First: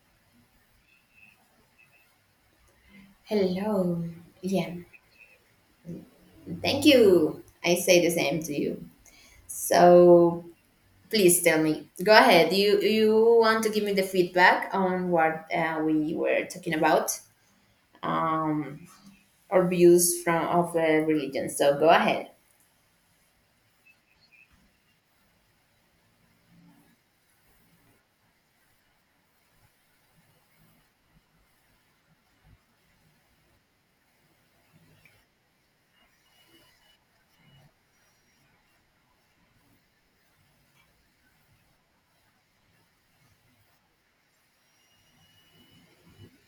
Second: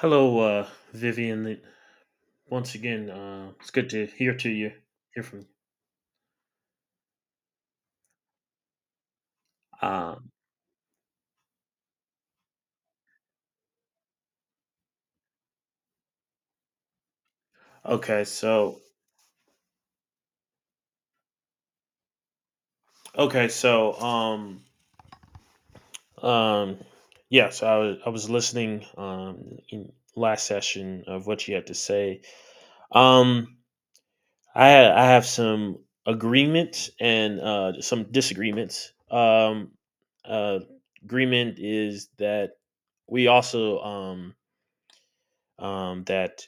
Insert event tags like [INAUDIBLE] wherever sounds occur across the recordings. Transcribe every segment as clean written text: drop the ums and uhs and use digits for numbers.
Hello, Vivian. Once again, it's good Hello. to hear to you, Yeah, hear from thank you. I say the same to you. you. So please tell me. Go ahead. You want to give me the feedback on what we were talking about, okay, so um, or views from of religion. So go ahead. okay, so um, yes, I was listening in last session of what you had to say. Um, I have some agreements and some disagreements. Uh, Agreement is that we also that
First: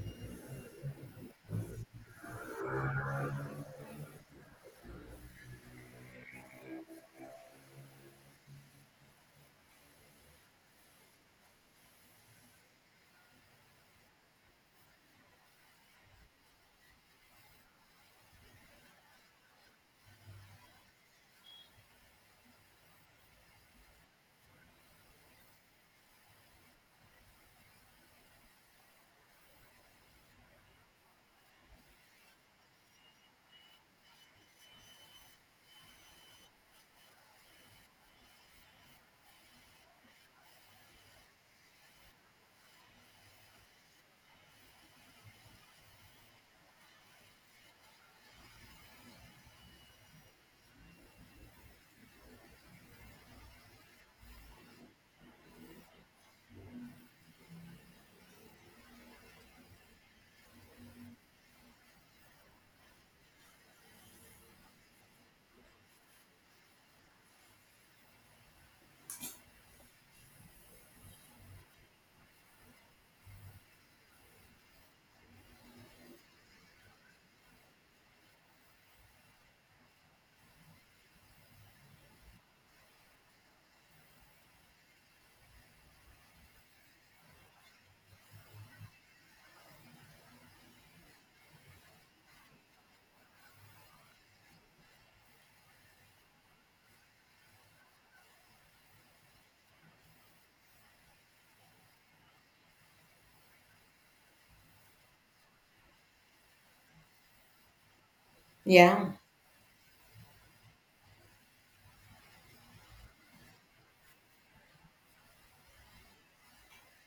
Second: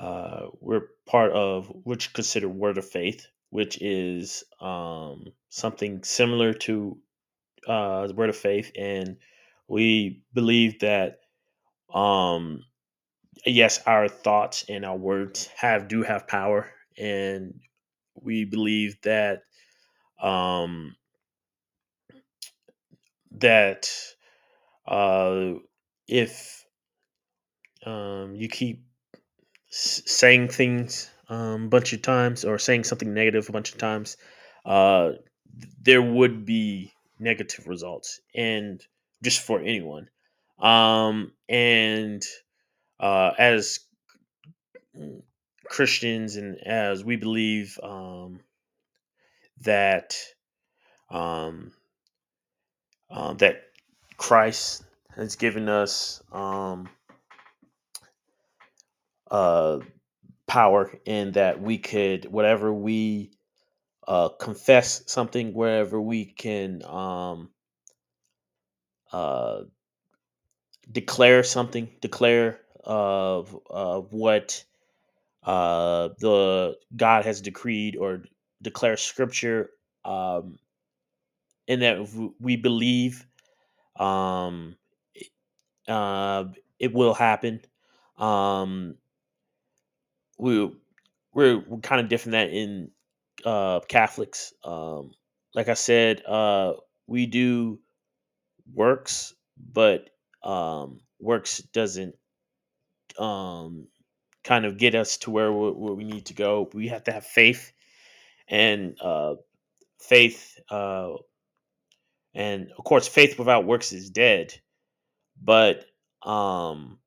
We're part of which considered Word of Faith, which is something similar to the Word of Faith, and we believe that um, yes, our thoughts and our words have do have power, and we believe that um, that uh, if you keep saying things a bunch of times or saying something negative a bunch of times, uh, there would be negative results, and just for anyone. And as mm, Christians and as we believe that um, that Christ has given us uh, power, and that we could whatever we confess something, wherever we can uh, declare something, declare of what the God has decreed, or declare Scripture, um, and that we believe um, uh, it will happen. Um, we we're kind of different that in Catholics. Like I said, we do works, but works doesn't um, kind of get us to where we need to go. We have to have faith, and Yeah. uh, faith, uh, and of course, faith without works is dead. But um,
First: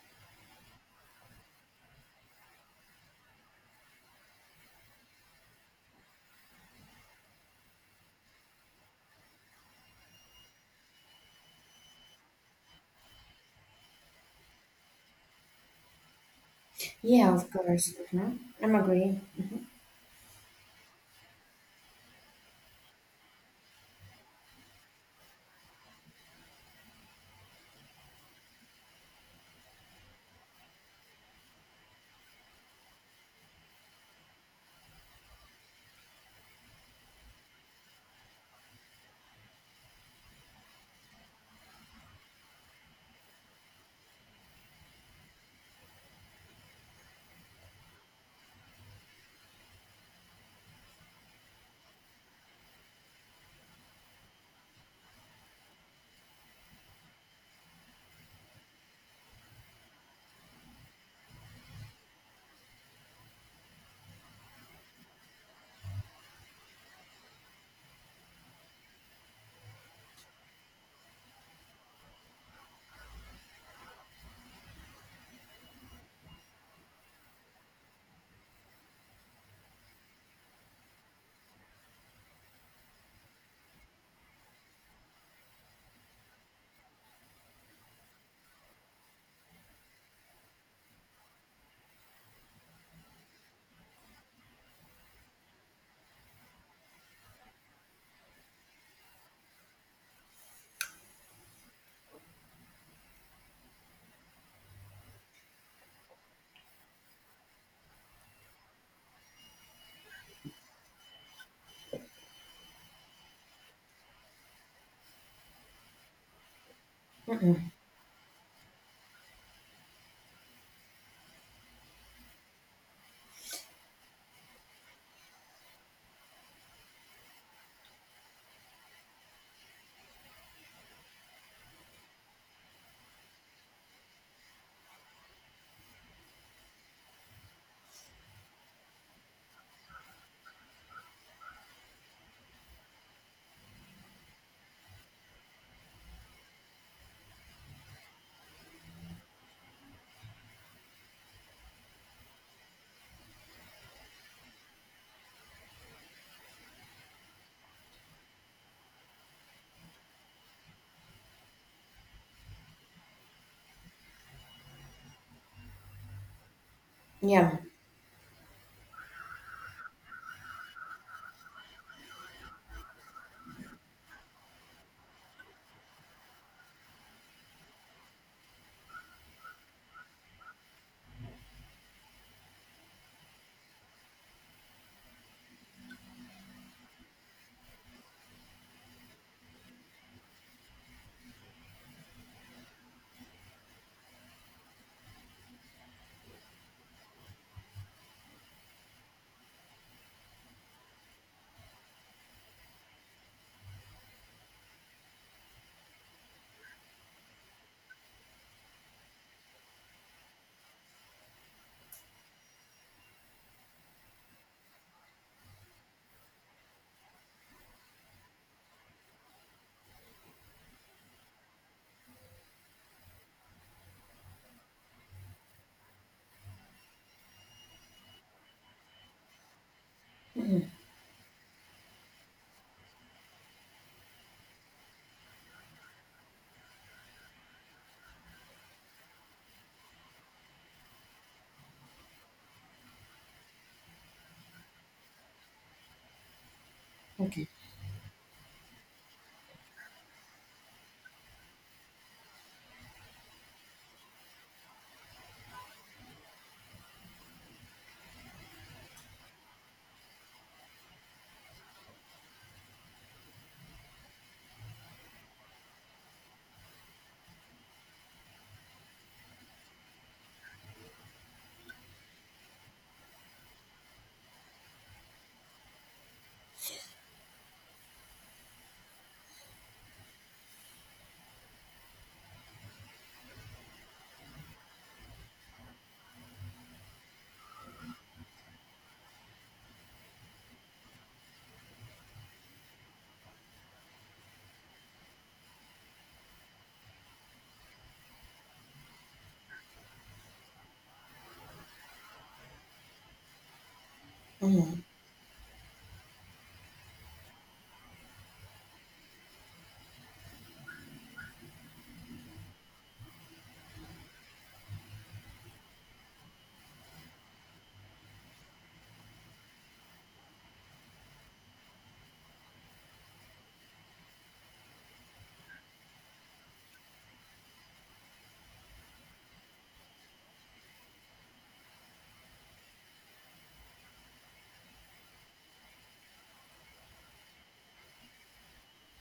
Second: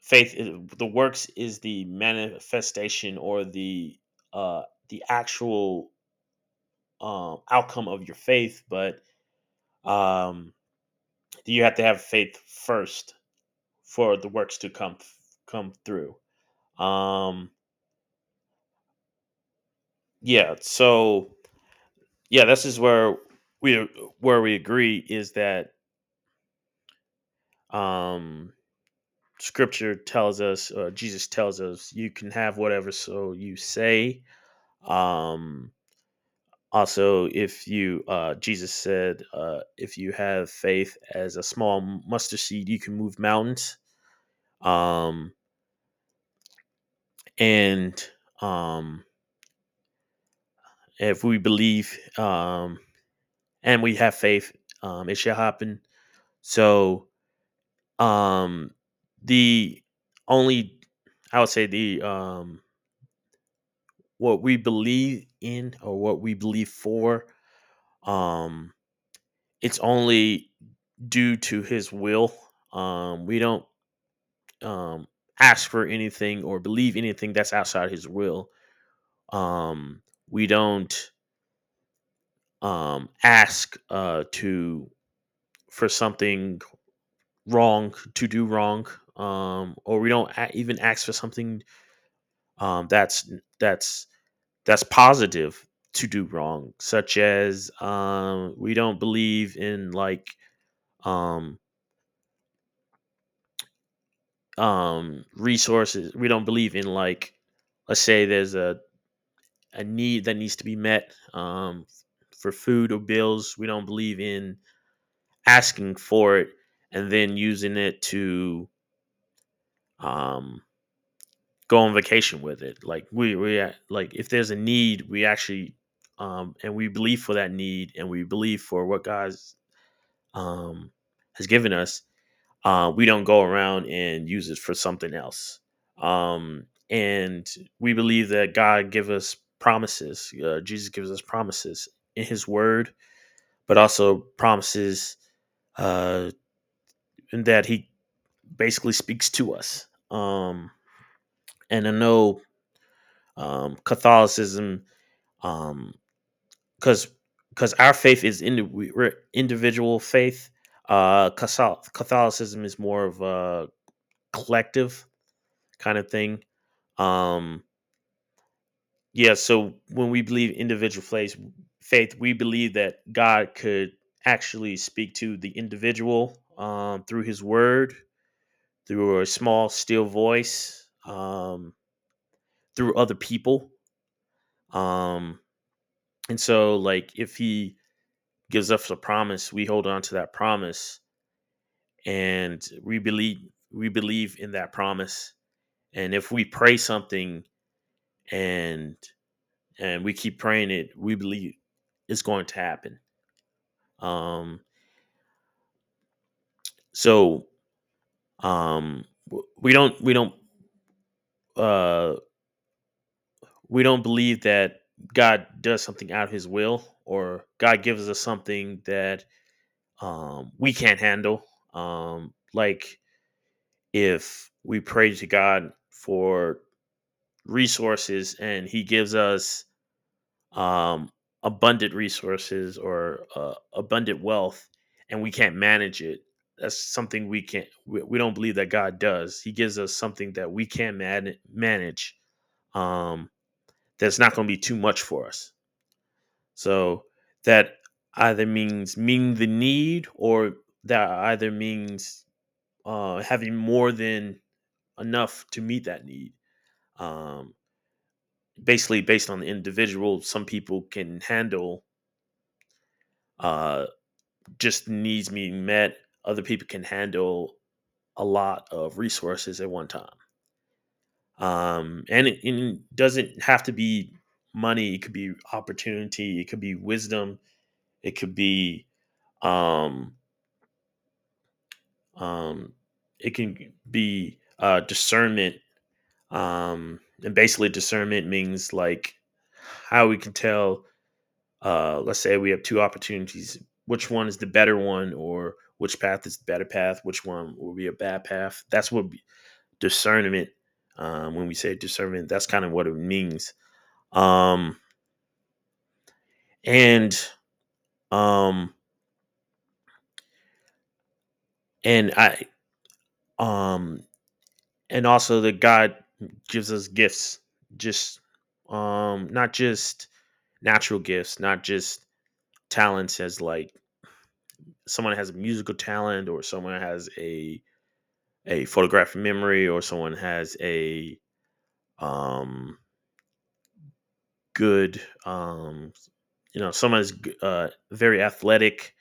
faith, the works is the manifestation or uh, the actual outcome of your faith, but um, you have to have faith first for the works to come through. Yeah, of Um, course. Mhm. I'm agreeing. yeah. So yeah, this is we where we agree is that um, Scripture tells us, Jesus tells us, you can have whatever so you say. Um, also, if you Jesus said, if you have faith as a small mustard seed, you can move mountains. Um, and um, if we believe and we have faith, it shall happen. So Um, the only I would say the what we believe in or what we believe for um it's only due to his will. We don't um ask for anything or believe anything that's outside his will. Um, we don't ask to for something wrong to do wrong or we don't even ask for something um that's that's that's positive to do wrong, such as we don't believe in like um, resources. We don't believe in like, let's say a need that needs to be met for food or bills. We don't believe in asking for it and then Mm-mm. using it to um, go on vacation with it. Like like if there's a need, we actually and we believe for that need and we believe for what God's um, has given us, we don't go around and use it for something else. Um, and we believe that God give us promises. Jesus gives us promises in His Word, but also promises uh, in that He basically speaks to us. And I know Catholicism, um, because our faith is we're individual faith. Catholicism is more of a collective kind of thing. Yeah. Um, yeah, so when we believe individual faith, we believe that God could actually speak to the individual through His Word, through a small, still voice, through other people. Um, and so, like, if He gives us a promise, we hold on to that promise, and we believe in that promise. And if we pray something and and we keep praying it. We believe it's going to happen. Um, so we don't uh, we don't believe that God does something out of His will or God gives us something that we can't handle. Like if we pray to God for resources and He gives us Mm-mm. um, abundant resources or abundant wealth and we can't manage it, that's something we don't believe that god does, he gives us something that we can manage, um, that's not going to be too much for us, so Okay. that either means meeting the need or that either means having more than enough to meet that need, um, basically based on the individual. Some people can handle uh, just needs being met. Other people can handle a lot of resources at one time. And it doesn't have to be money. It could be opportunity. It could be wisdom. It could be um, um, it can be discernment. And basically, discernment means like how we can tell, let's say we have two opportunities, which one is the better one, or which path is the better path, which one will be a bad path. That's what discernment, when we say discernment, that's kind of what it means. um, Mm-hmm. and um, and i um, and also that god gives us gifts, just not just natural gifts, not just talents, as like someone has a musical talent, or someone has a photographic memory, or someone has a um, good, um, you know, someone's very athletic,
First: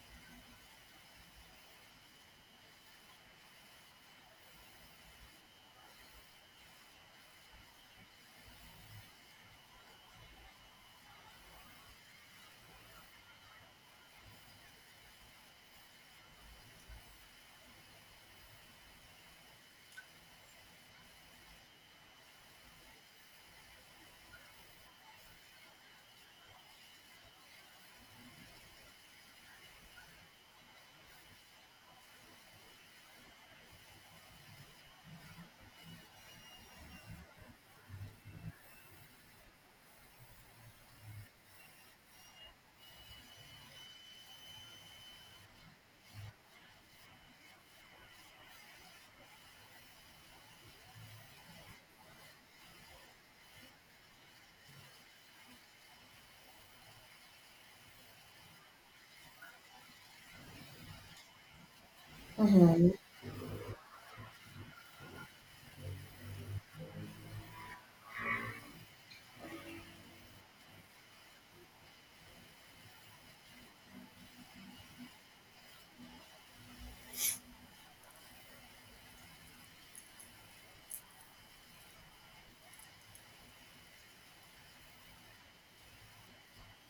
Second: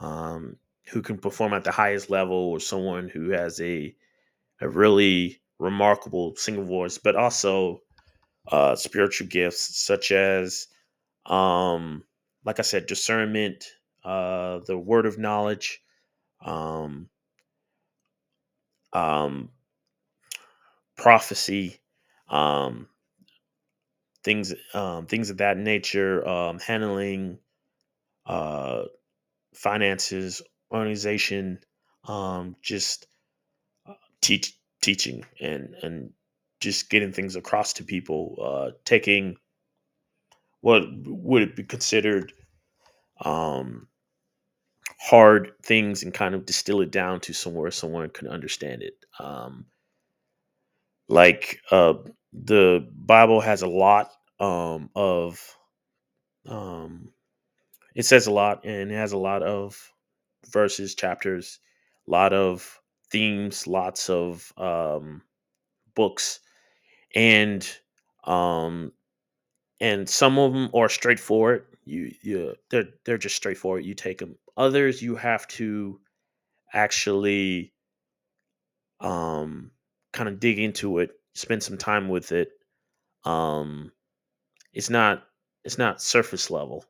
um, who can perform at the highest level, or someone who has a really remarkable singing voice, but also spiritual gifts such as, um, like I said, discernment, the word of knowledge, um, um, prophecy, um, things things of that nature, handling uh, finances, organization, just teach teaching and just getting things across to people, taking what would it be considered um, hard things, and kind of distill it down to somewhere someone can understand it. Um, like the Bible has a lot of um, it says a lot, and it has a lot of verses, chapters, a lot of Mm-hmm. themes, lots of books, and um, and some of them are straightforward. You they're just straightforward. You take them. Others you have to actually um, kind of dig into it, spend some time with it. Um, it's not it's not surface level.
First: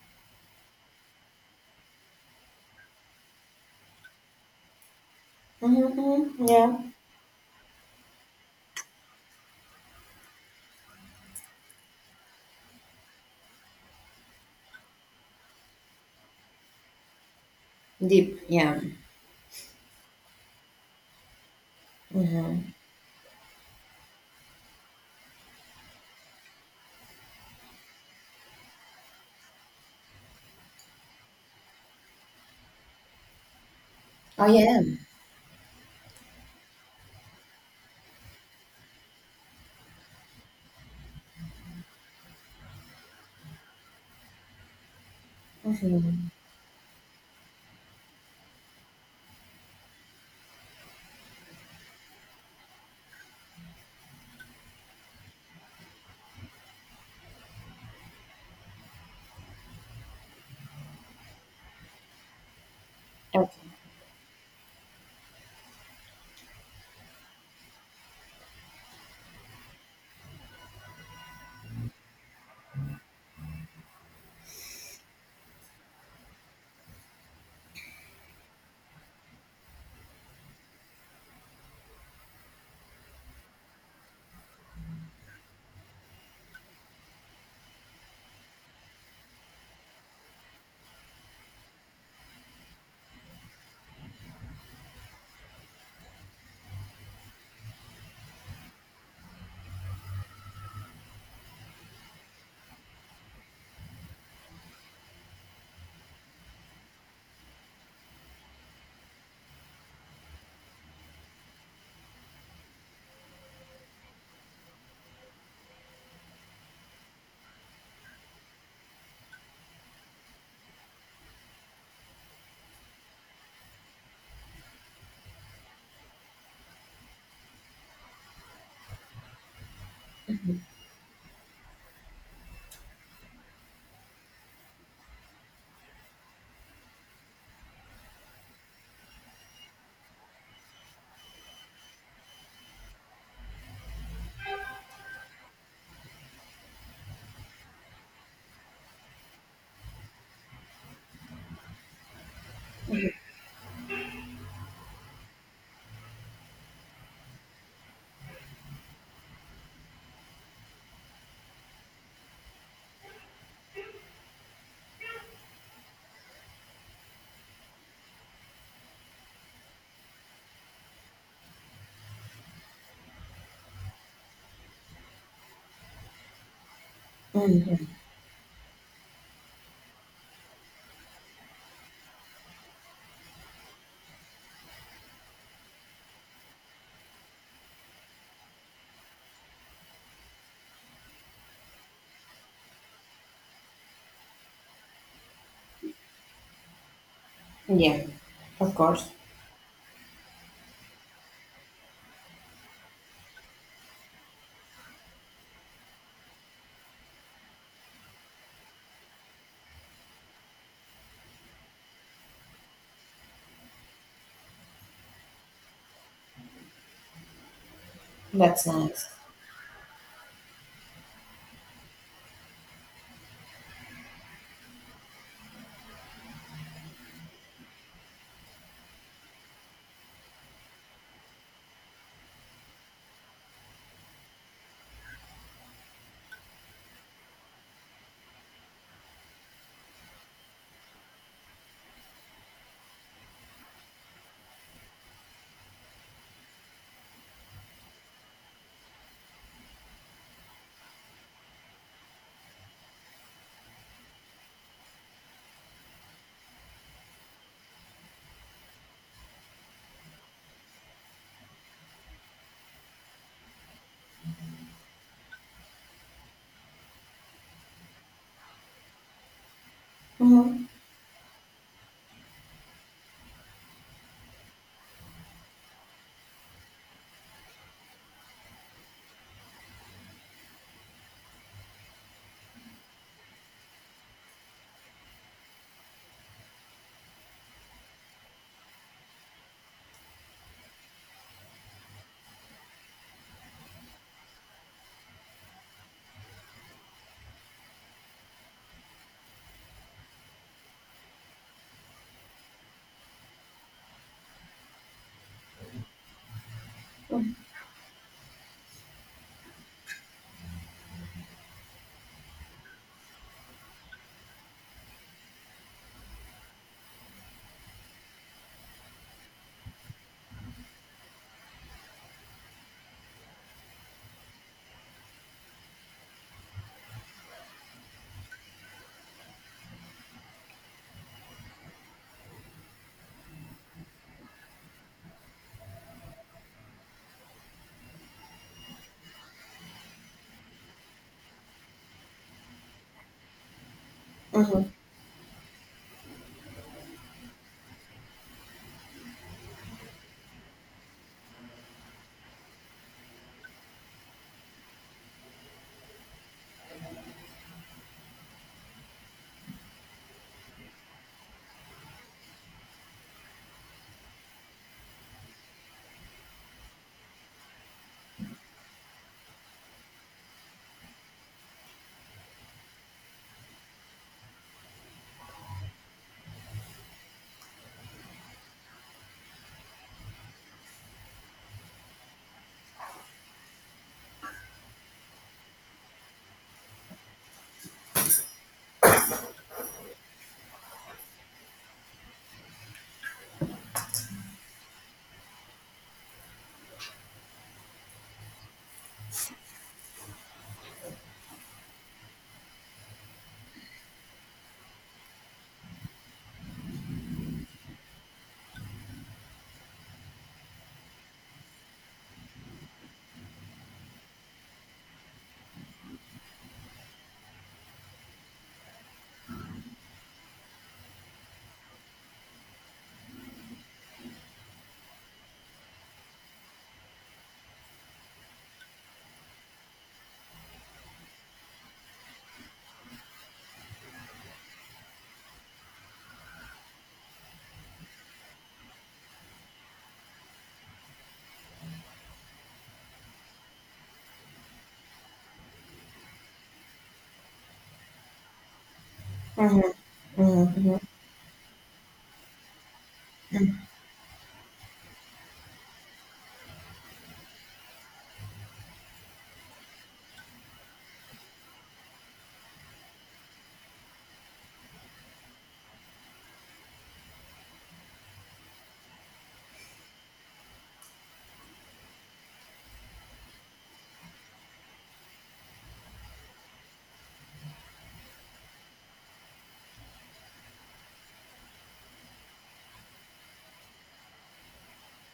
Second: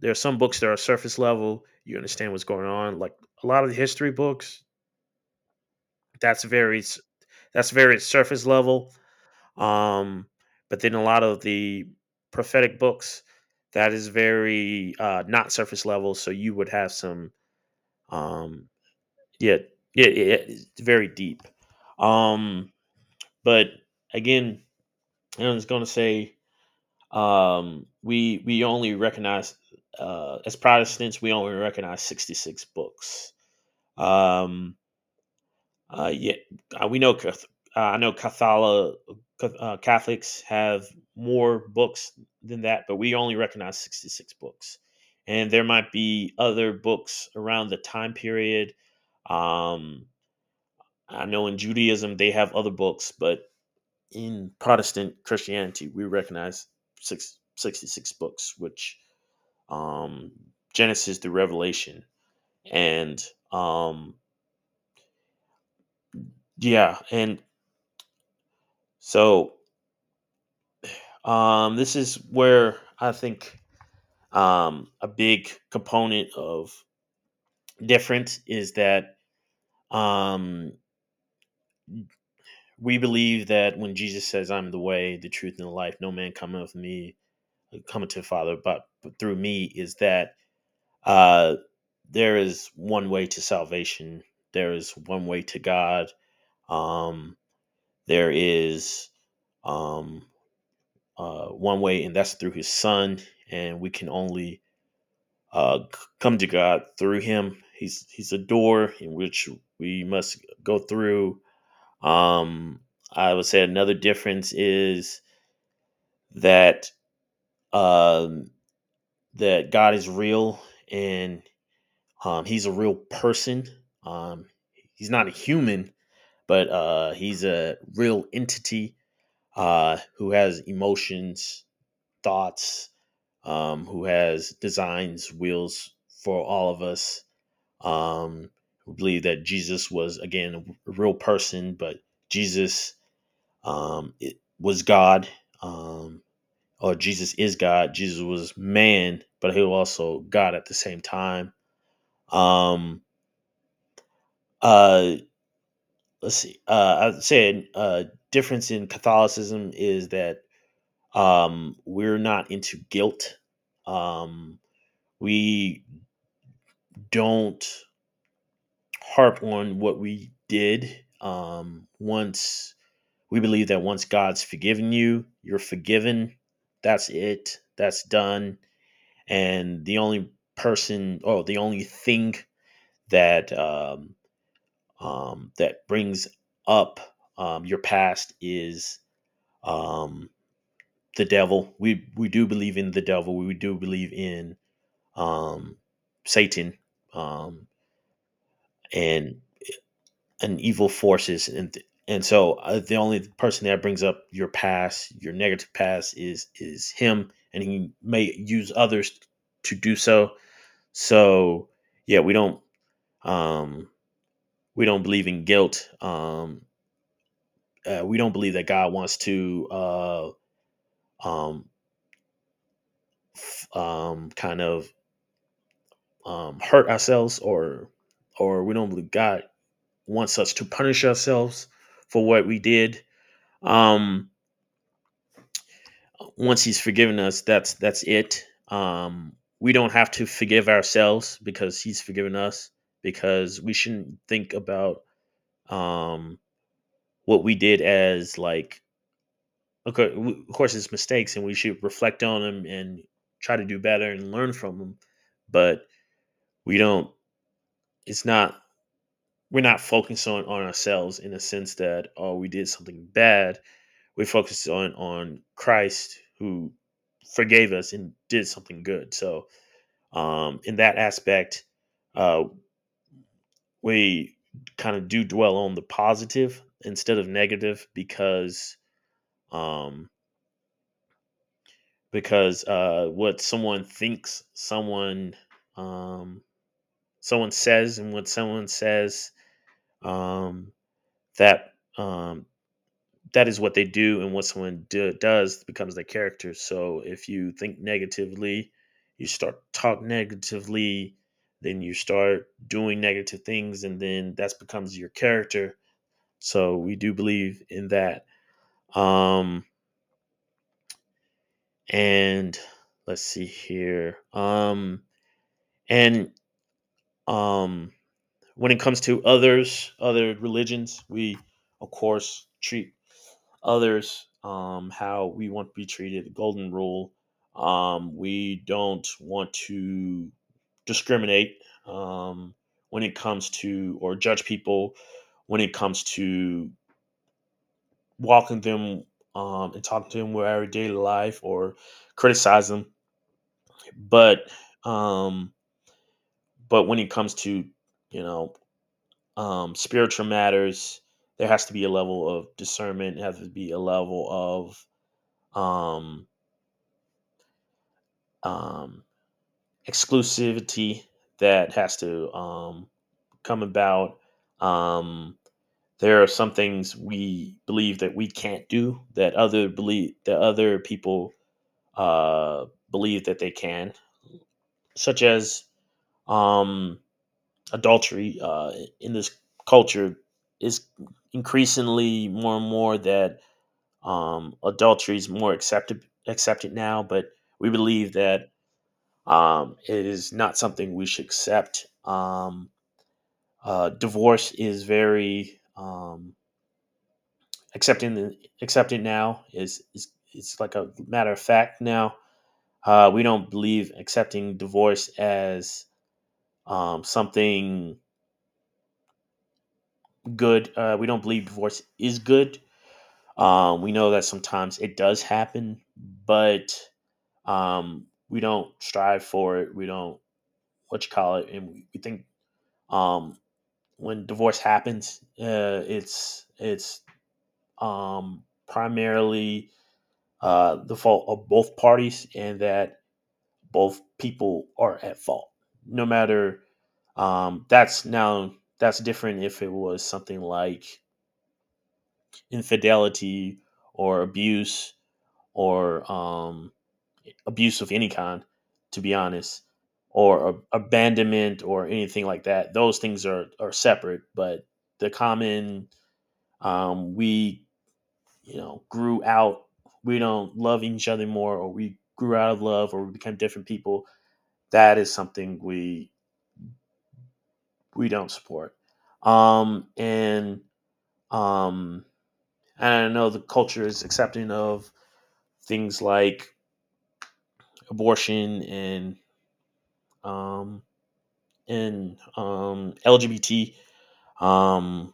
There are some books that are surface level. You understand what's going on. Like a lot of the history books, that's Mm-hmm. very Yeah. That's very surface level. Um, but then a lot of the prophetic books, that is very, not surface level. So you would have some Deep. um, Yeah. yeah, yeah, yeah, it's very deep. Mm-hmm. Um, but again, I was going to say we only recognize, as Protestants we only recognize 66 books. Oh Um, yeah. Yeah, we know I know Catholics have more books than that, but we only recognize 66 books. And there might Mm-hmm. be other books around the time period. Um, I know in Judaism they have other books, but in Protestant Christianity we recognize sixty-six books, which, um, Genesis through Revelation. And Okay. Yeah, and so, this is where I think a big component of difference is that um, we believe that when Jesus says, "I'm the way, the truth, and the life," no man cometh me cometh to the Father, but through me, is that uh, there is one way to salvation. There is one way to God. Um, there is um, one way, and that's through His Son. And we can only, come to God through Him. He's a door in which we must go through. Um, I would say another difference is that um, that God is real, and He's a real person. Um, he's not a human, but He's a real entity, who Uh-huh. Uh-huh. has emotions, thoughts, who has designs, wills for all of us, um, who believe that Jesus was, again, a real person, but Jesus it was God, um, or Jesus is God. Jesus was man, but he was also God at the same time. Um, uh, let's see. I said, difference in Catholicism is that we're not into guilt. Um, we don't harp on what we did. Um, once We believe that once God's forgiven you, you're forgiven. That's it. Mm-hmm. That's done. And the only person, oh, the only thing that that brings up your past is um, the devil. We do believe in the devil. We do believe in um, Satan. Um, Yeah, of course. and and evil forces, and so the only person that brings up your past, your negative past, is him, and he may use others to do so. So yeah we don't, um we don't believe in guilt. We don't believe That's that God nice. wants to um kind of hurt ourselves, or we don't believe God wants us to punish ourselves for what we did. um Once he's forgiven us, that's it. um we don't have to forgive ourselves because he's forgiven us, because we shouldn't think about um what we did as like, okay, of course it's mistakes and we should reflect on them and try to do better and learn from them. But we don't, it's not, we're not focused on ourselves in the sense that, oh, we did something bad. We focus on Christ, who forgave us and did something good. So um, Mm-hmm. in that aspect, uh, we kind of do dwell on the positive instead of negative, um, because what someone thinks, someone um, someone says, and what someone says um, that um, that is what they do, and what someone do, does becomes their character. So if you think negatively, you start talk negatively, then you start doing negative things, and then that becomes your character. So we do believe in that. Um and let's see here and um When it comes to others, other religions, we of course treat others how we want to be treated. The golden rule. We don't want to discriminate, um, when it comes to, or judge people when it comes to walking them and talking to them with our daily life, or criticize them. But Mm-hmm. um, but when it comes to, you know, spiritual matters, there has to be a level of discernment. Has to be a level of um, um, exclusivity that has to come about. Um, there are some things we believe that we can't do that other believe, that other people believe that they can, such as um, adultery. In this culture, is increasingly more and more that um, adultery is more accepted accepted now, but we believe that it is not something we should accept. Divorce is very accepting accepted now. Is It's like a matter of fact now. We don't believe accepting divorce as something good. We don't believe divorce is good. We know that sometimes it does happen, but we don't strive for it. We don't, what you call it, and we think um, when divorce happens, it's um, primarily the fault of both parties, and that both people are at fault no matter. Um, that's now, that's different if it was something like infidelity or abuse, or abuse of any kind, to be honest, Mm-hmm. or Mm-hmm. abandonment or anything like that. Those things are separate. But the common, we, you know, grew out. We don't love each other more, or we grew out of love, or we became different people. That is something we don't support. Um, and um, and I know the culture is accepting of things like abortion and um, LGBT. Um,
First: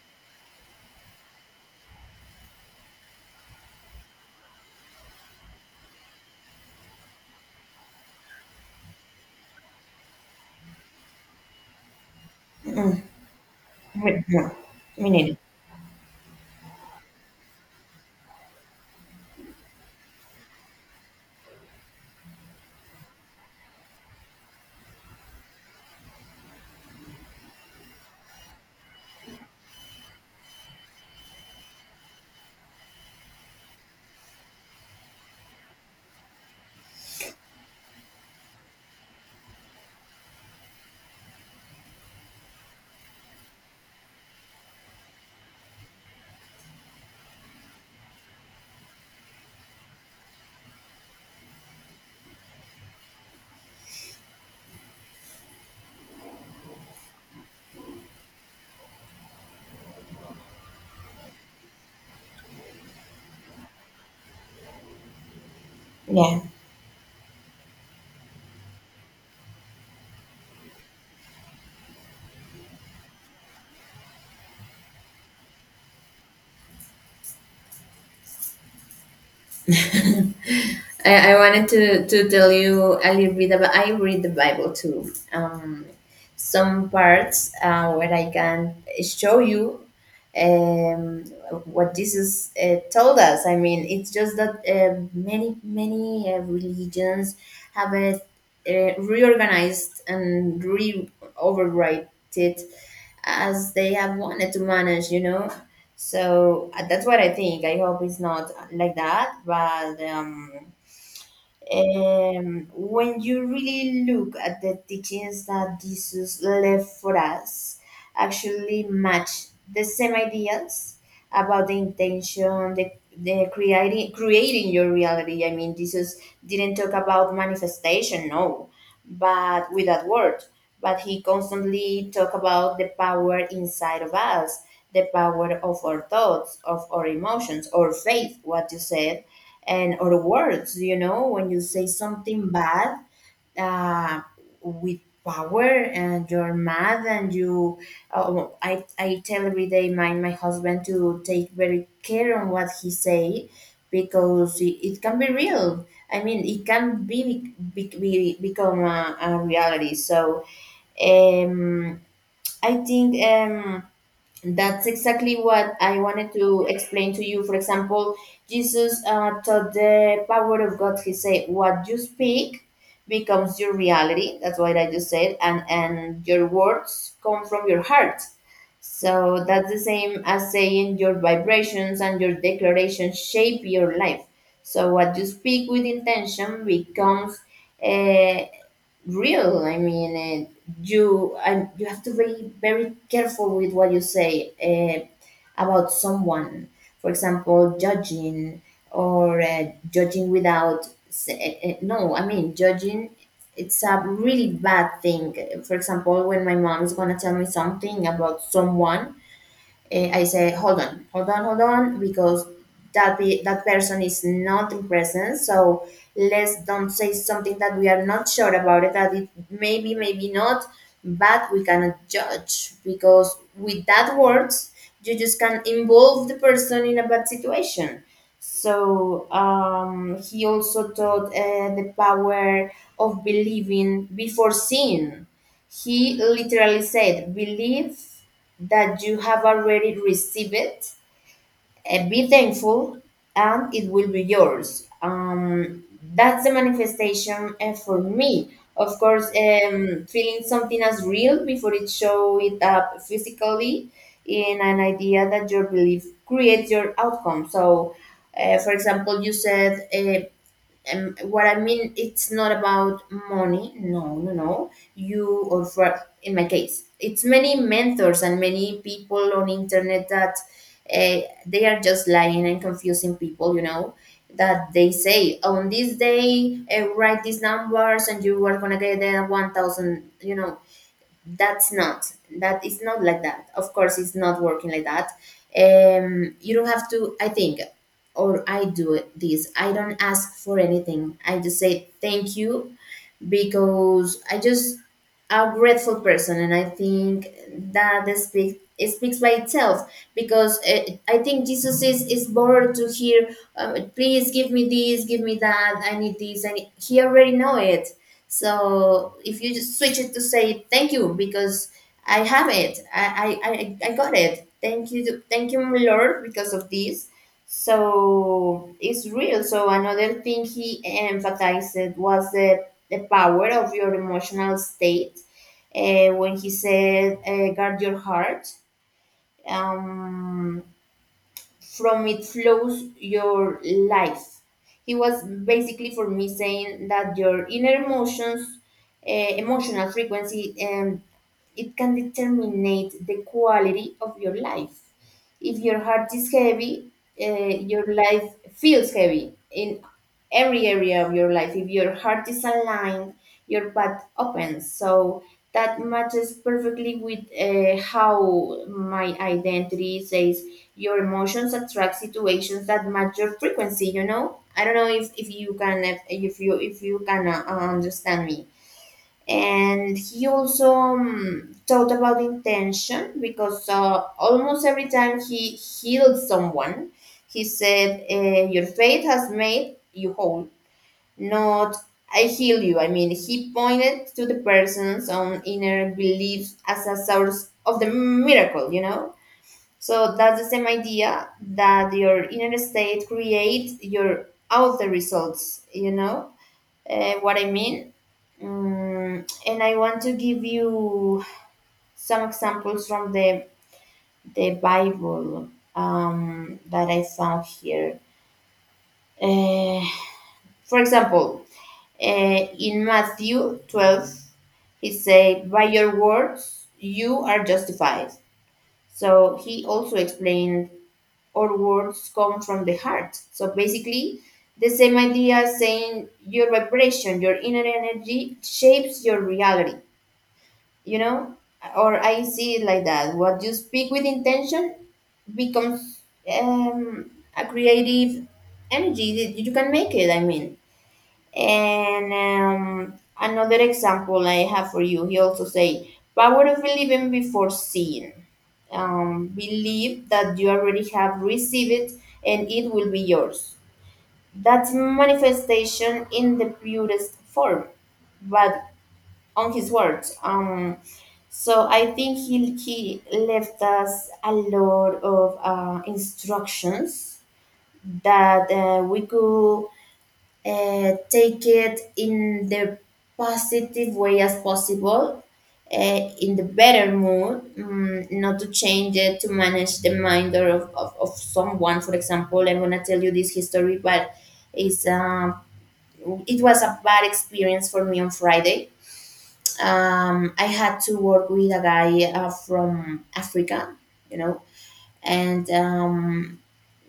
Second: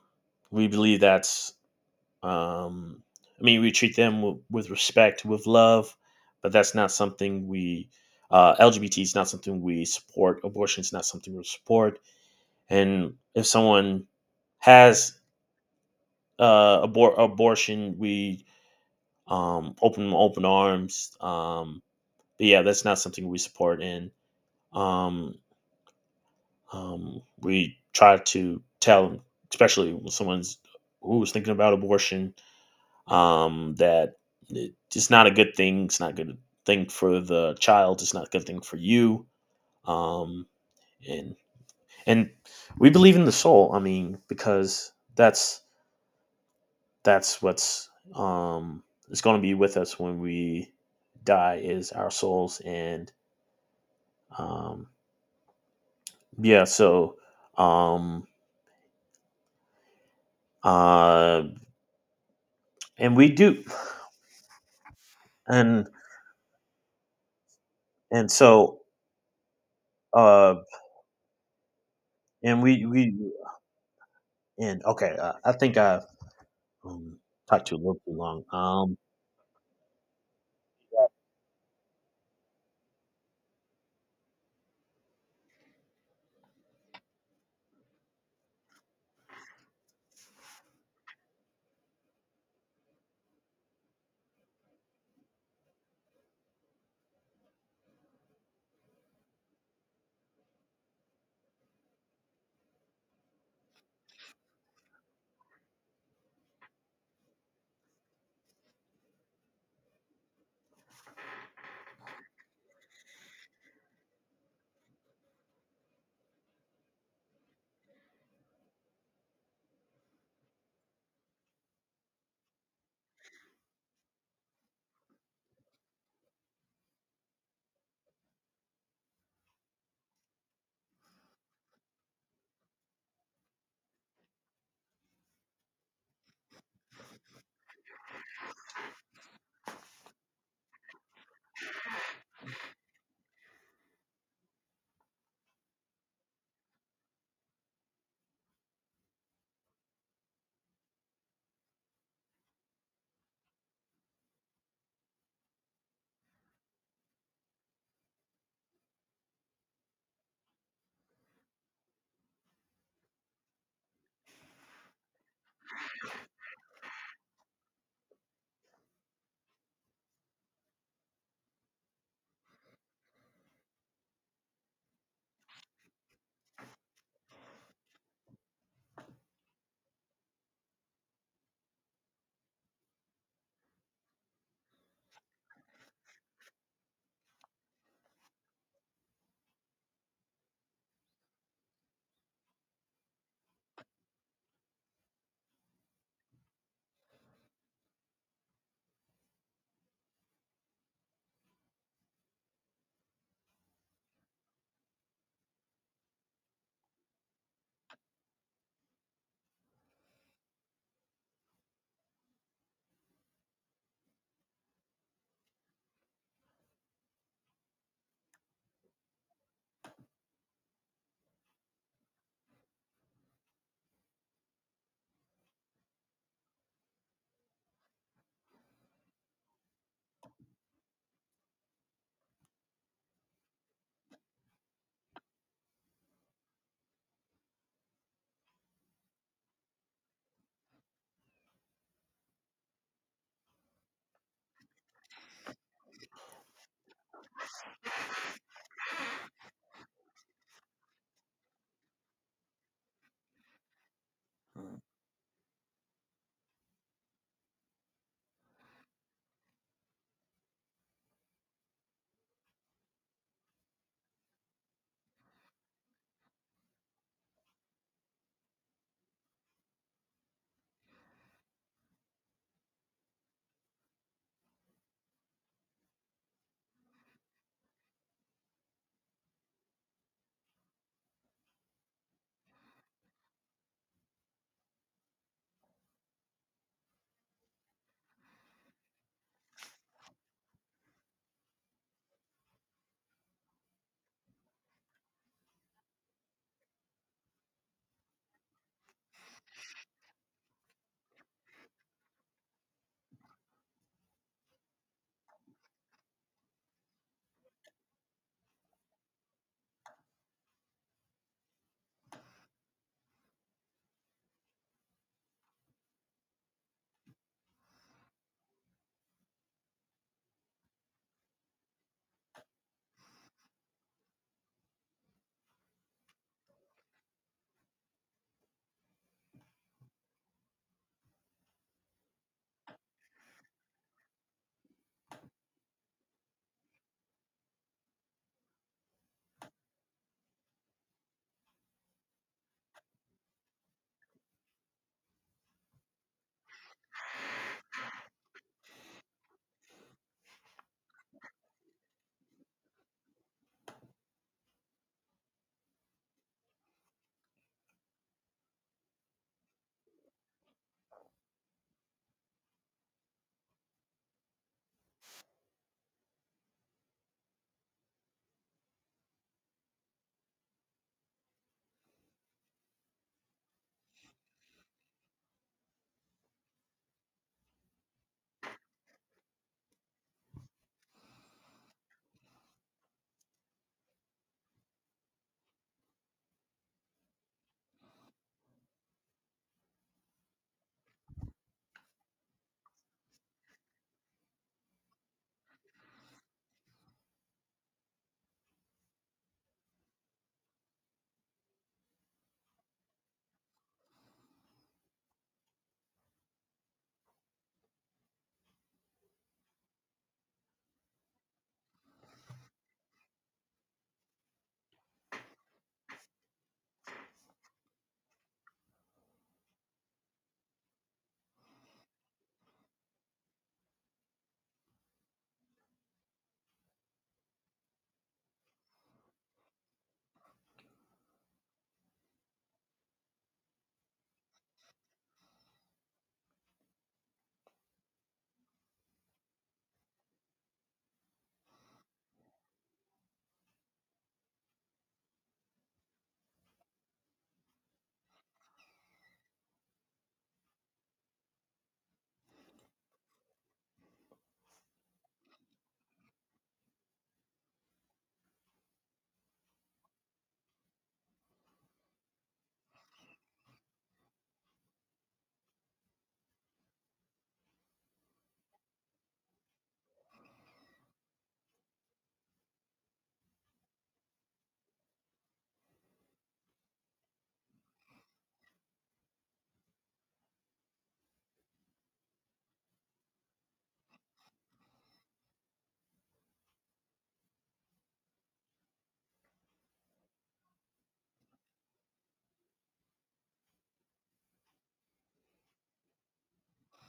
we believe that's, um, I mean, we treat them with respect, with love, but that's not something we, LGBT is not something we support. Abortion is not something we support. Mm-hmm. And if someone No, me has neither. Abortion, we open arms. But yeah, that's not something we support. And um, we try to tell them, especially when someone's, who's thinking about abortion, that it's not a good thing. It's not a good thing for the child. It's not a good thing for you. Um, and and we believe in the soul. I mean, because that's what's is going to be with us when we die is our souls. And um, yeah, so um, uh, and we do and Yeah. and so uh and we and okay, I think I um, talked to you a little too long. [LAUGHS] I wanted to tell you a little bit about I read the Bible too. Some parts where I can show you um, what Jesus told us. I mean, it's just that many religions have reorganized and re overwrite it as they have wanted to manage. You know, so that's what I think. I hope it's not like that, but. When you really look at the teachings that Jesus left for us, actually match the same ideas about the intention, the creating your reality. I mean, Jesus didn't talk about manifestation, no, but with that word. But he constantly talk about the power inside of us, the power of our thoughts, of our emotions, or faith. What you said and or words, you know, when you say something bad uh, with power and you're mad and you well, I tell every day my husband to take very care on what he say because it can be real. I mean it can be become a reality. So um, I think that's exactly what I wanted to explain to you. For example, Jesus taught the power of God. He said, "What you speak becomes your reality." That's what I just said, and your words come from your heart. So that's the same as saying your vibrations and your declarations shape your life. So what you speak with intention becomes uh, real. I mean, you and you have to be very careful with what you say about someone. For example, judging without. No, I mean judging. It's a really bad thing. For example, when my mom is gonna tell me something about someone, I say hold on, hold on, hold on, because that person is not in presence. So let's don't say something that we are not sure about it. That it maybe, maybe not, but we cannot judge because with that words you just can involve the person in a bad situation. So he also taught the power of believing before seeing. He literally said, "Believe that you have already received it. Be thankful, and it will be yours." That's the manifestation for me. Of course, feeling something as real before it show it up physically in an idea that your belief creates your outcome. So, for example, you said what I mean, it's not about money. No, no, no. You or for in my case, it's many mentors and many people on internet that uh, they are just lying and confusing people. You know that they say on this day write these numbers and you are gonna get 1,000. You know that's not, that is not like that. Of course it's not working like that. You don't have to. I think or I do it this. I don't ask for anything. I just say thank you because I just a grateful person, and I think that speaks, it speaks by itself. Because I think Jesus is bored to hear, please give me this, give me that, I need this, and he already know it. So if you just switch it to say thank you because I have it, I got it. Thank you, my Lord, because of this. So it's real. So another thing he emphasized was that the power of your emotional state when he said guard your heart, um, from it flows your life. He was basically for me saying that your inner emotions emotional frequency and it can determine the quality of your life. If your heart is heavy, uh, your life feels heavy in every area of your life. If your heart is aligned, your path opens. So that matches perfectly with how my identity says your emotions attract situations that match your frequency. You know, I don't know if you can, if you, if you can understand me. And he also taught about intention because almost every time he healed someone he said your faith has made you whole, not I heal you. I mean he pointed to the person's own inner beliefs as a source of the miracle, you know. So that's the same idea that your inner state creates your outer results, you know, what I mean. Mm, and I want to give you some examples from the Bible that I found here. Uh, for example, in Matthew 12, he said, "By your words you are justified." So he also explained, "Our words come from the heart." So basically, the same idea saying your vibration, your inner energy shapes your reality. You know, or I see it like that. What you speak with intention becomes um, a creative energy that you can make it, I mean. And another example I have for you, he also say power of believing before seeing. Believe that you already have received it and it will be yours. That's manifestation in the purest form, but on his words. So I think he left us a lot of instructions that we could take it in the positive way as possible, uh, in the better mood, not to change it, to manage the mind or of someone. For example, I'm going to tell you this history, but it's, it was a bad experience for me on Friday. I had to work with a guy from Africa, you know, and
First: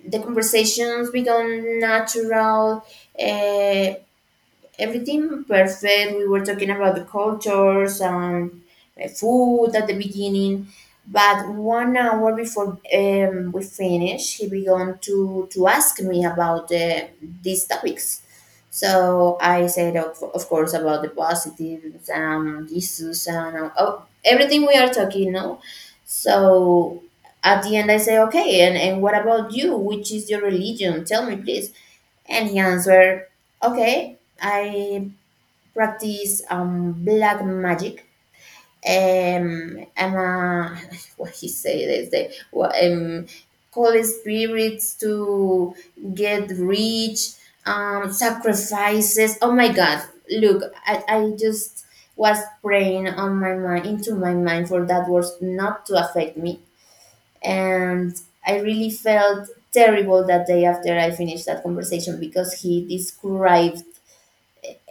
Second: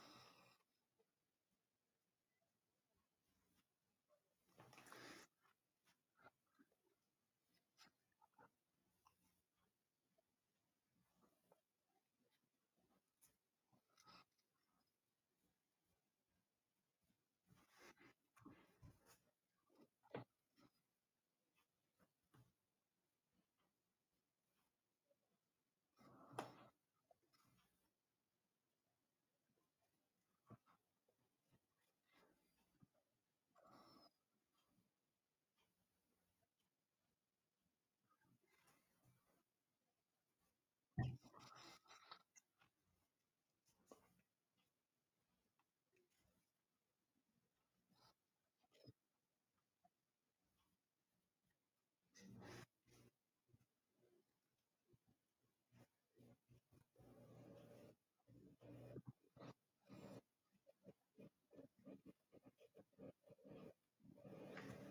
the conversations become natural. Uh, Everything perfect. We were talking about the cultures and food at the beginning, but 1 hour before we finished, he began to ask me about these topics. So I said, of course, about the positives, Jesus, and oh, everything we are talking now. So at the end, I say, okay, and what about you? Which is your religion? Tell me, please. And he answered, okay, I practice black magic. I'm a, [LAUGHS] what he say is that, well, call spirits to get rich, sacrifices. Oh my God! Look, I just was praying on my mind, into my mind, for that was not to affect me. And I really felt terrible that day after I finished that conversation because he described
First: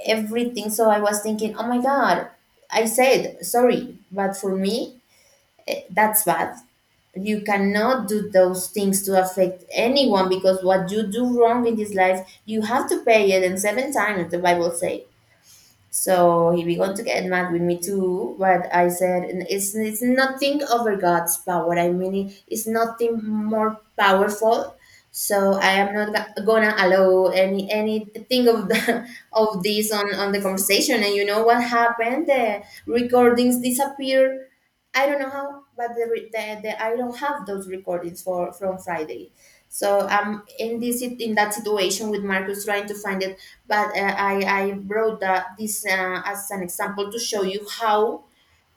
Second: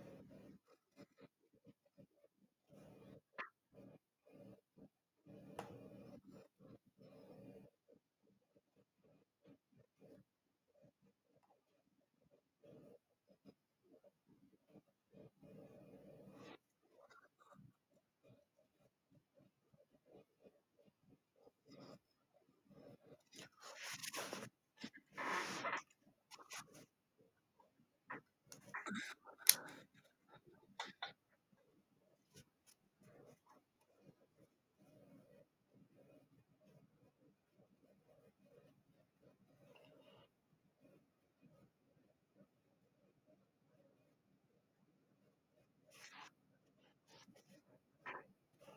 everything. So I was thinking, oh my God, I said sorry, but for me, that's bad. You cannot do those things to affect anyone because what you do wrong in this life, you have to pay it, and seven times the Bible says. So he began to get mad with me too, but I said, "N- it's nothing over God's power. I mean, it's nothing more powerful. So I am not go- gonna allow anything of the, [LAUGHS] of this on the conversation." And you know what happened? The recordings disappeared. I don't know how, but the I don't have those recordings for from Friday. So I'm in that situation with Marcus trying to find the but I brought that this as an example to show you how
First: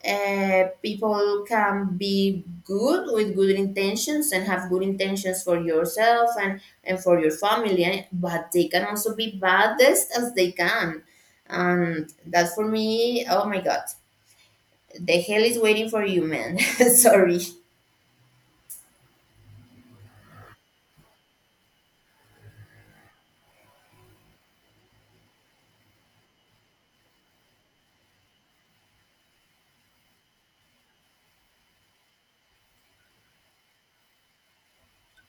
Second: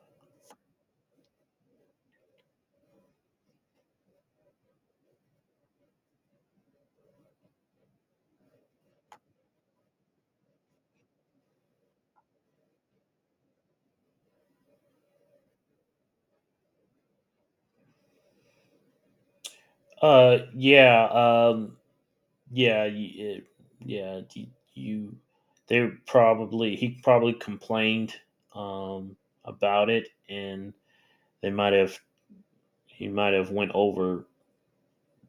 people can be good with good intentions and have good intentions for yourself and for your family, and but they can also be baddest as they can. And that for me, oh my God, the hell is waiting for you, man. [LAUGHS] Sorry. Uh, yeah, um, yeah, y- uh, yeah. You They were probably, he probably complained um about it, and they might have he might have went over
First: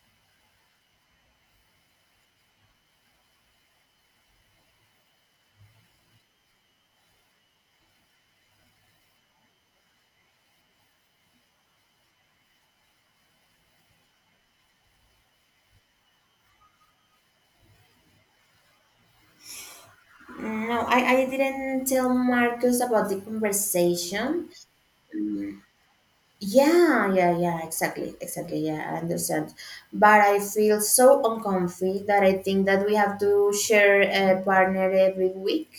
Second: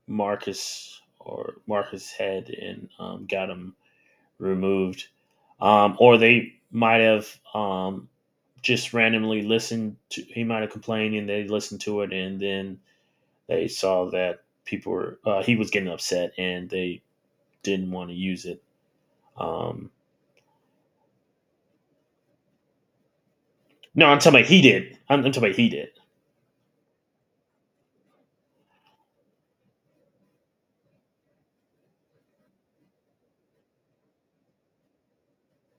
Marcus or Marcus head and got him removed, or they might have just randomly listened to. He might have complained, and they listened to it, and then they saw that people were he was getting upset, and they didn't want to use it. Um, No, I didn't tell Marcus about the no, I'm talking conversation. about he did. I'm talking about he did. Yeah, yeah, yeah, exactly, exactly. Yeah, I understand. But I feel so uncomfy that I think that we have to share a partner every week.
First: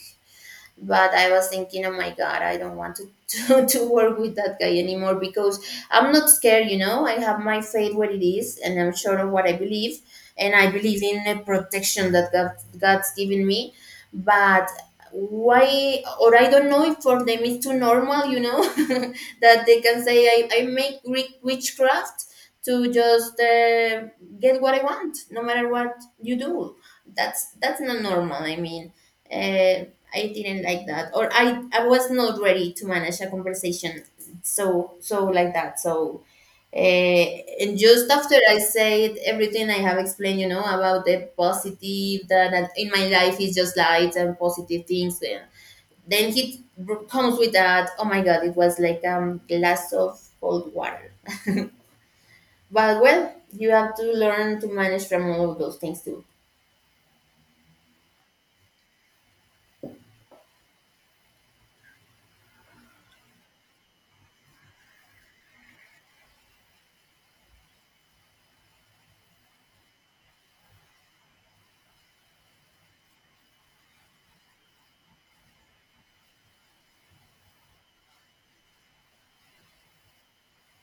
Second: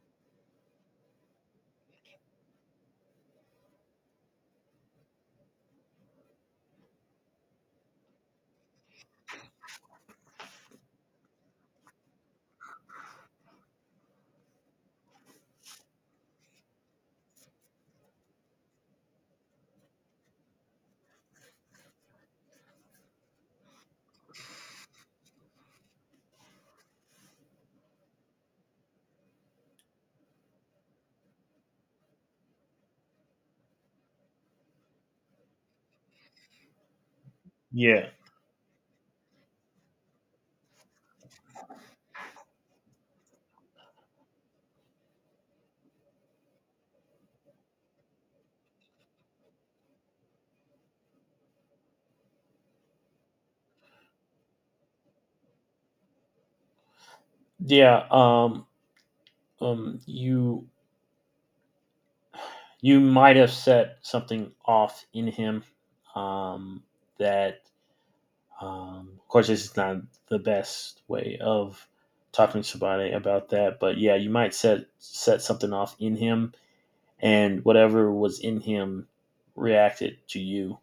But I was thinking, oh my God, I don't want to, [LAUGHS] to work with that guy anymore because I'm not scared, you know. I have my faith what it is and I'm sure of what I believe and I believe in the protection that God's given me. But why? Or I don't know if for them it's too normal, you know, [LAUGHS] that they can say I make Greek witchcraft to just get what I want no matter what you do. That's not normal, I mean, uh. I didn't like that, or I was not ready to manage a conversation so so like that. So, and Yeah, just after I said everything I have explained, you know, about the positive that, that in my life is just light and positive things. Then he comes with that. Oh my God, it was like glass of cold water. But well, you have to learn to manage from all of those things too. yeah. You, you might have set something off in him, um, that of course, this is not the best way of talking to somebody about that, but yeah, you might set something off in him, and whatever was in him reacted to you.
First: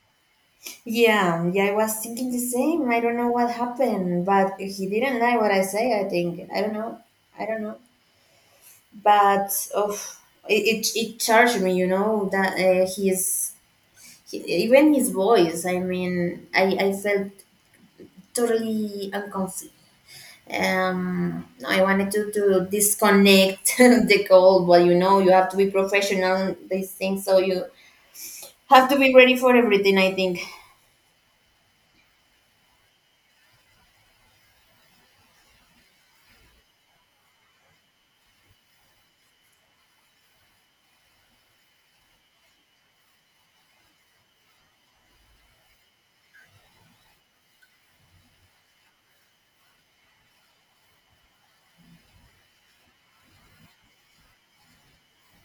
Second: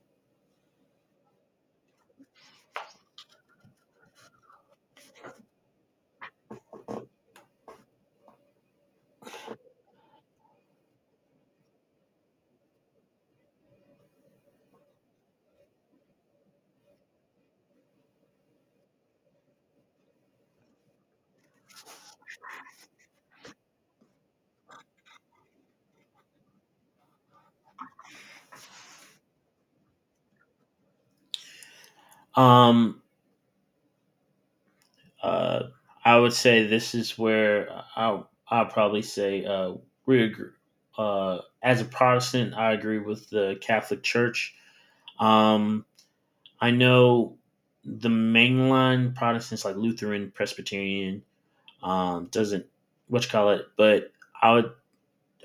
Yeah, yeah, I was thinking the same. I don't know what happened, but he didn't like what I say, I think. I don't know. I don't know. But of it, it charged me, you know, that his he, even his voice. I mean, I felt totally uncomfortable. No, I wanted to disconnect [LAUGHS] the call, but you know, you have to be professional in these things, so you have to be ready for everything, I think. Um, uh, I would say this is where I I probably say, we agree. As a Protestant, I agree with the Catholic Church. Um, I know the mainline Protestants like Lutheran, Presbyterian, doesn't, what you call it, but I would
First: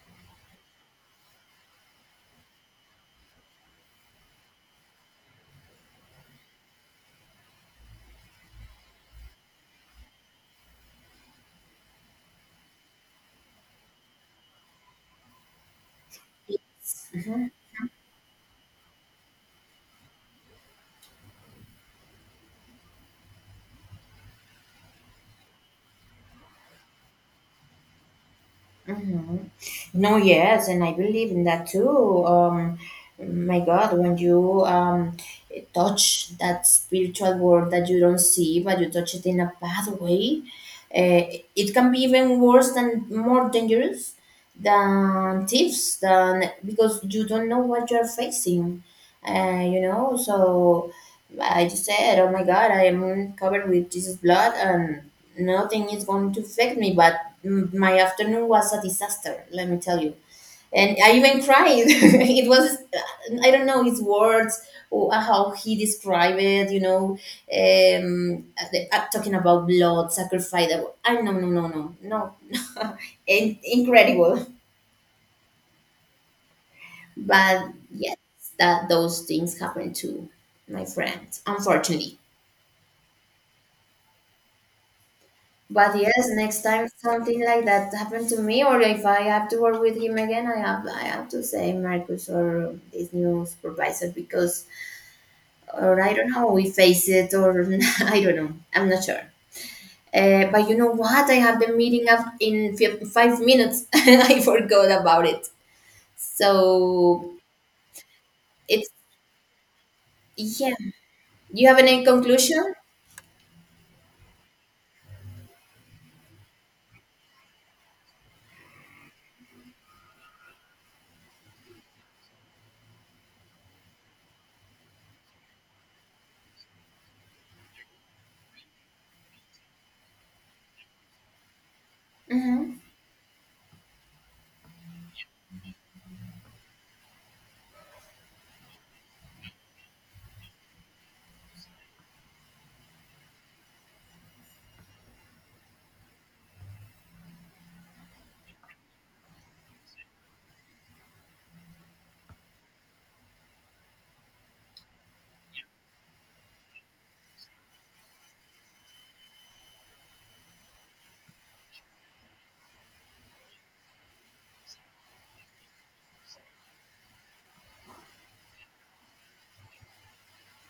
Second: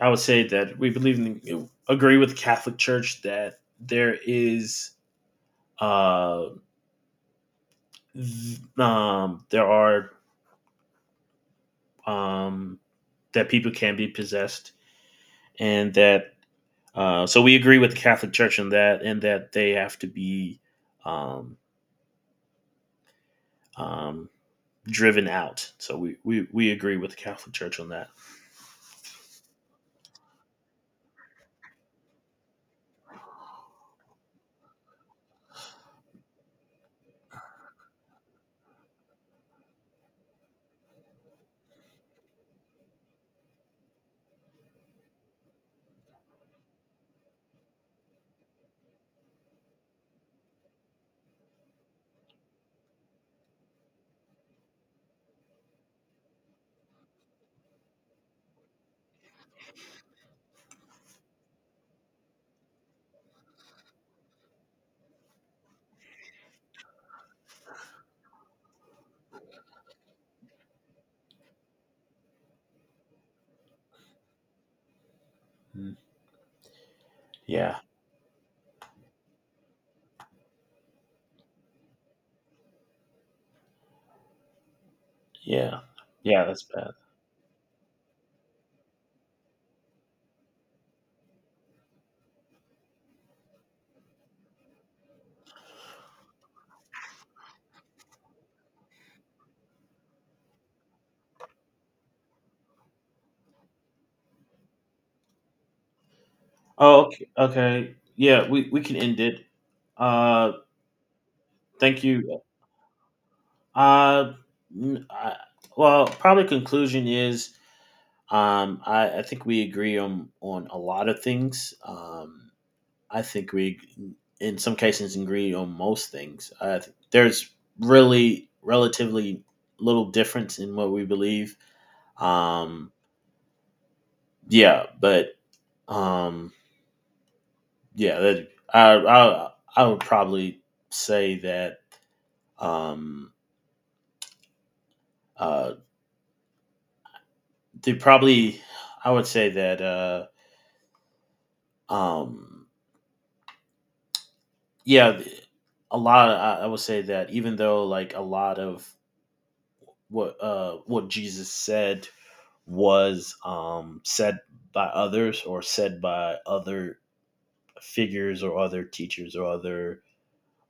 I would say that we believe in the, agree with the Catholic Church that there is uh, there are um, that people can be possessed, and that so we agree with the Catholic Church in that, and that they have to be um, um, driven out. So we agree with the Catholic Church on that. Hmm. No, yes, and I believe in that too. My God, when you touch that spiritual world that you don't see, but you touch it in a bad way, uh, it can be even worse, than more dangerous than thieves, than because you don't know what you're facing, you know. So I just said, oh my God, I am covered with Jesus blood and nothing is going to affect me. But my afternoon was a disaster, let me tell you. And I even cried. [LAUGHS] It was, I don't know his words or how he described it, you know, um the- talking about blood sacrifice. I, no, no, no, no, no. [LAUGHS] In- incredible. But Yeah, yes, that those things happen to my friends, unfortunately. yeah, But yes, yeah. next That's time bad. something like that happened to me, or if I have to work with him again, I have to say Marcus or this new supervisor because, or I don't know, we face it, or [LAUGHS] I don't know, I'm not sure. But you know what? I have the meeting up in 5 minutes, [LAUGHS] and I forgot about it. Oh, okay. So Okay. Yeah, we it's can end it. Uh, yeah. You have any thank you. conclusion? Uh, n- I- well, probably conclusion is I think we agree on a lot of things. I think we, in some cases, agree on most things. There's really relatively little difference in what we believe. Mm-hmm. Um, yeah, but um, yeah, that, I would probably say that Um, uh, they probably, I would say that, um, yeah, a lot. I would say that, even though, like, a lot of what Jesus said was said by others, or said by other figures, or other teachers, or other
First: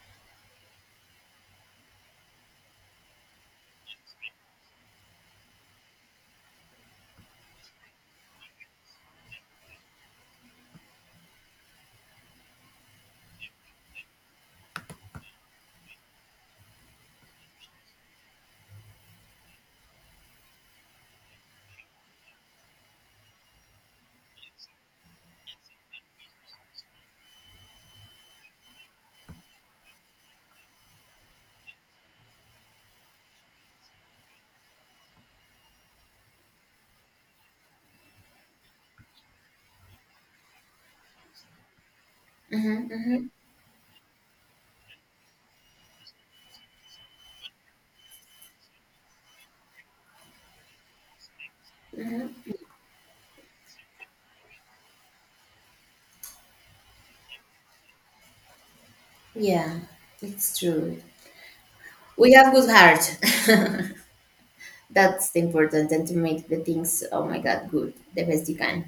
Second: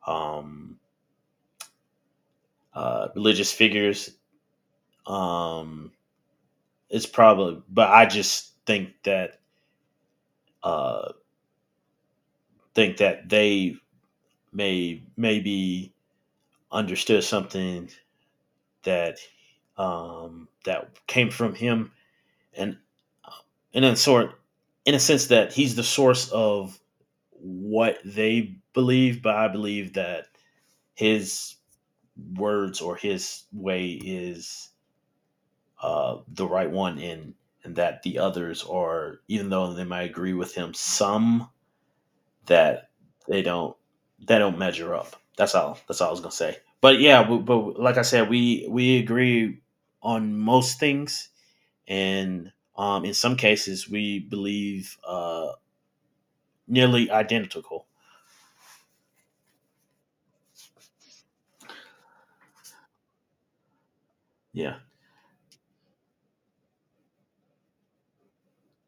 um religious figures, um it's probably, but I just uh think that they maybe understood something that, that came from him, and and in a sense that he's the source of what they believe, but I believe that his words or his way is, the right one, and that the others are, even though they might agree with him, some, that Mm-hmm. Mm-hmm. they don't, they don't measure up. That's all. That's all I was gonna say. But yeah, we, but like I said, we agree on most things, Mhm. and in some cases, we believe, nearly identical. Yeah, it's true. We have good heart. [LAUGHS] Yeah. That's important, and to make the things, oh my God, good, the best you can.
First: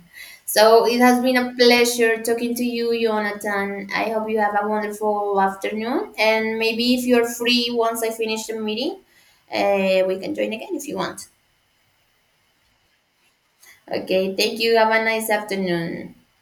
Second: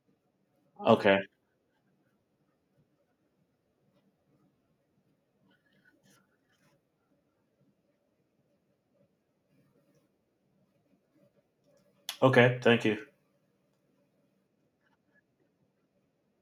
So it Okay. has been a pleasure talking to you, Jonathan. I hope you have a wonderful afternoon, and maybe if you're free once I finish the meeting, we can join again if you want. Okay. Thank you. Okay, thank you. Have a nice afternoon.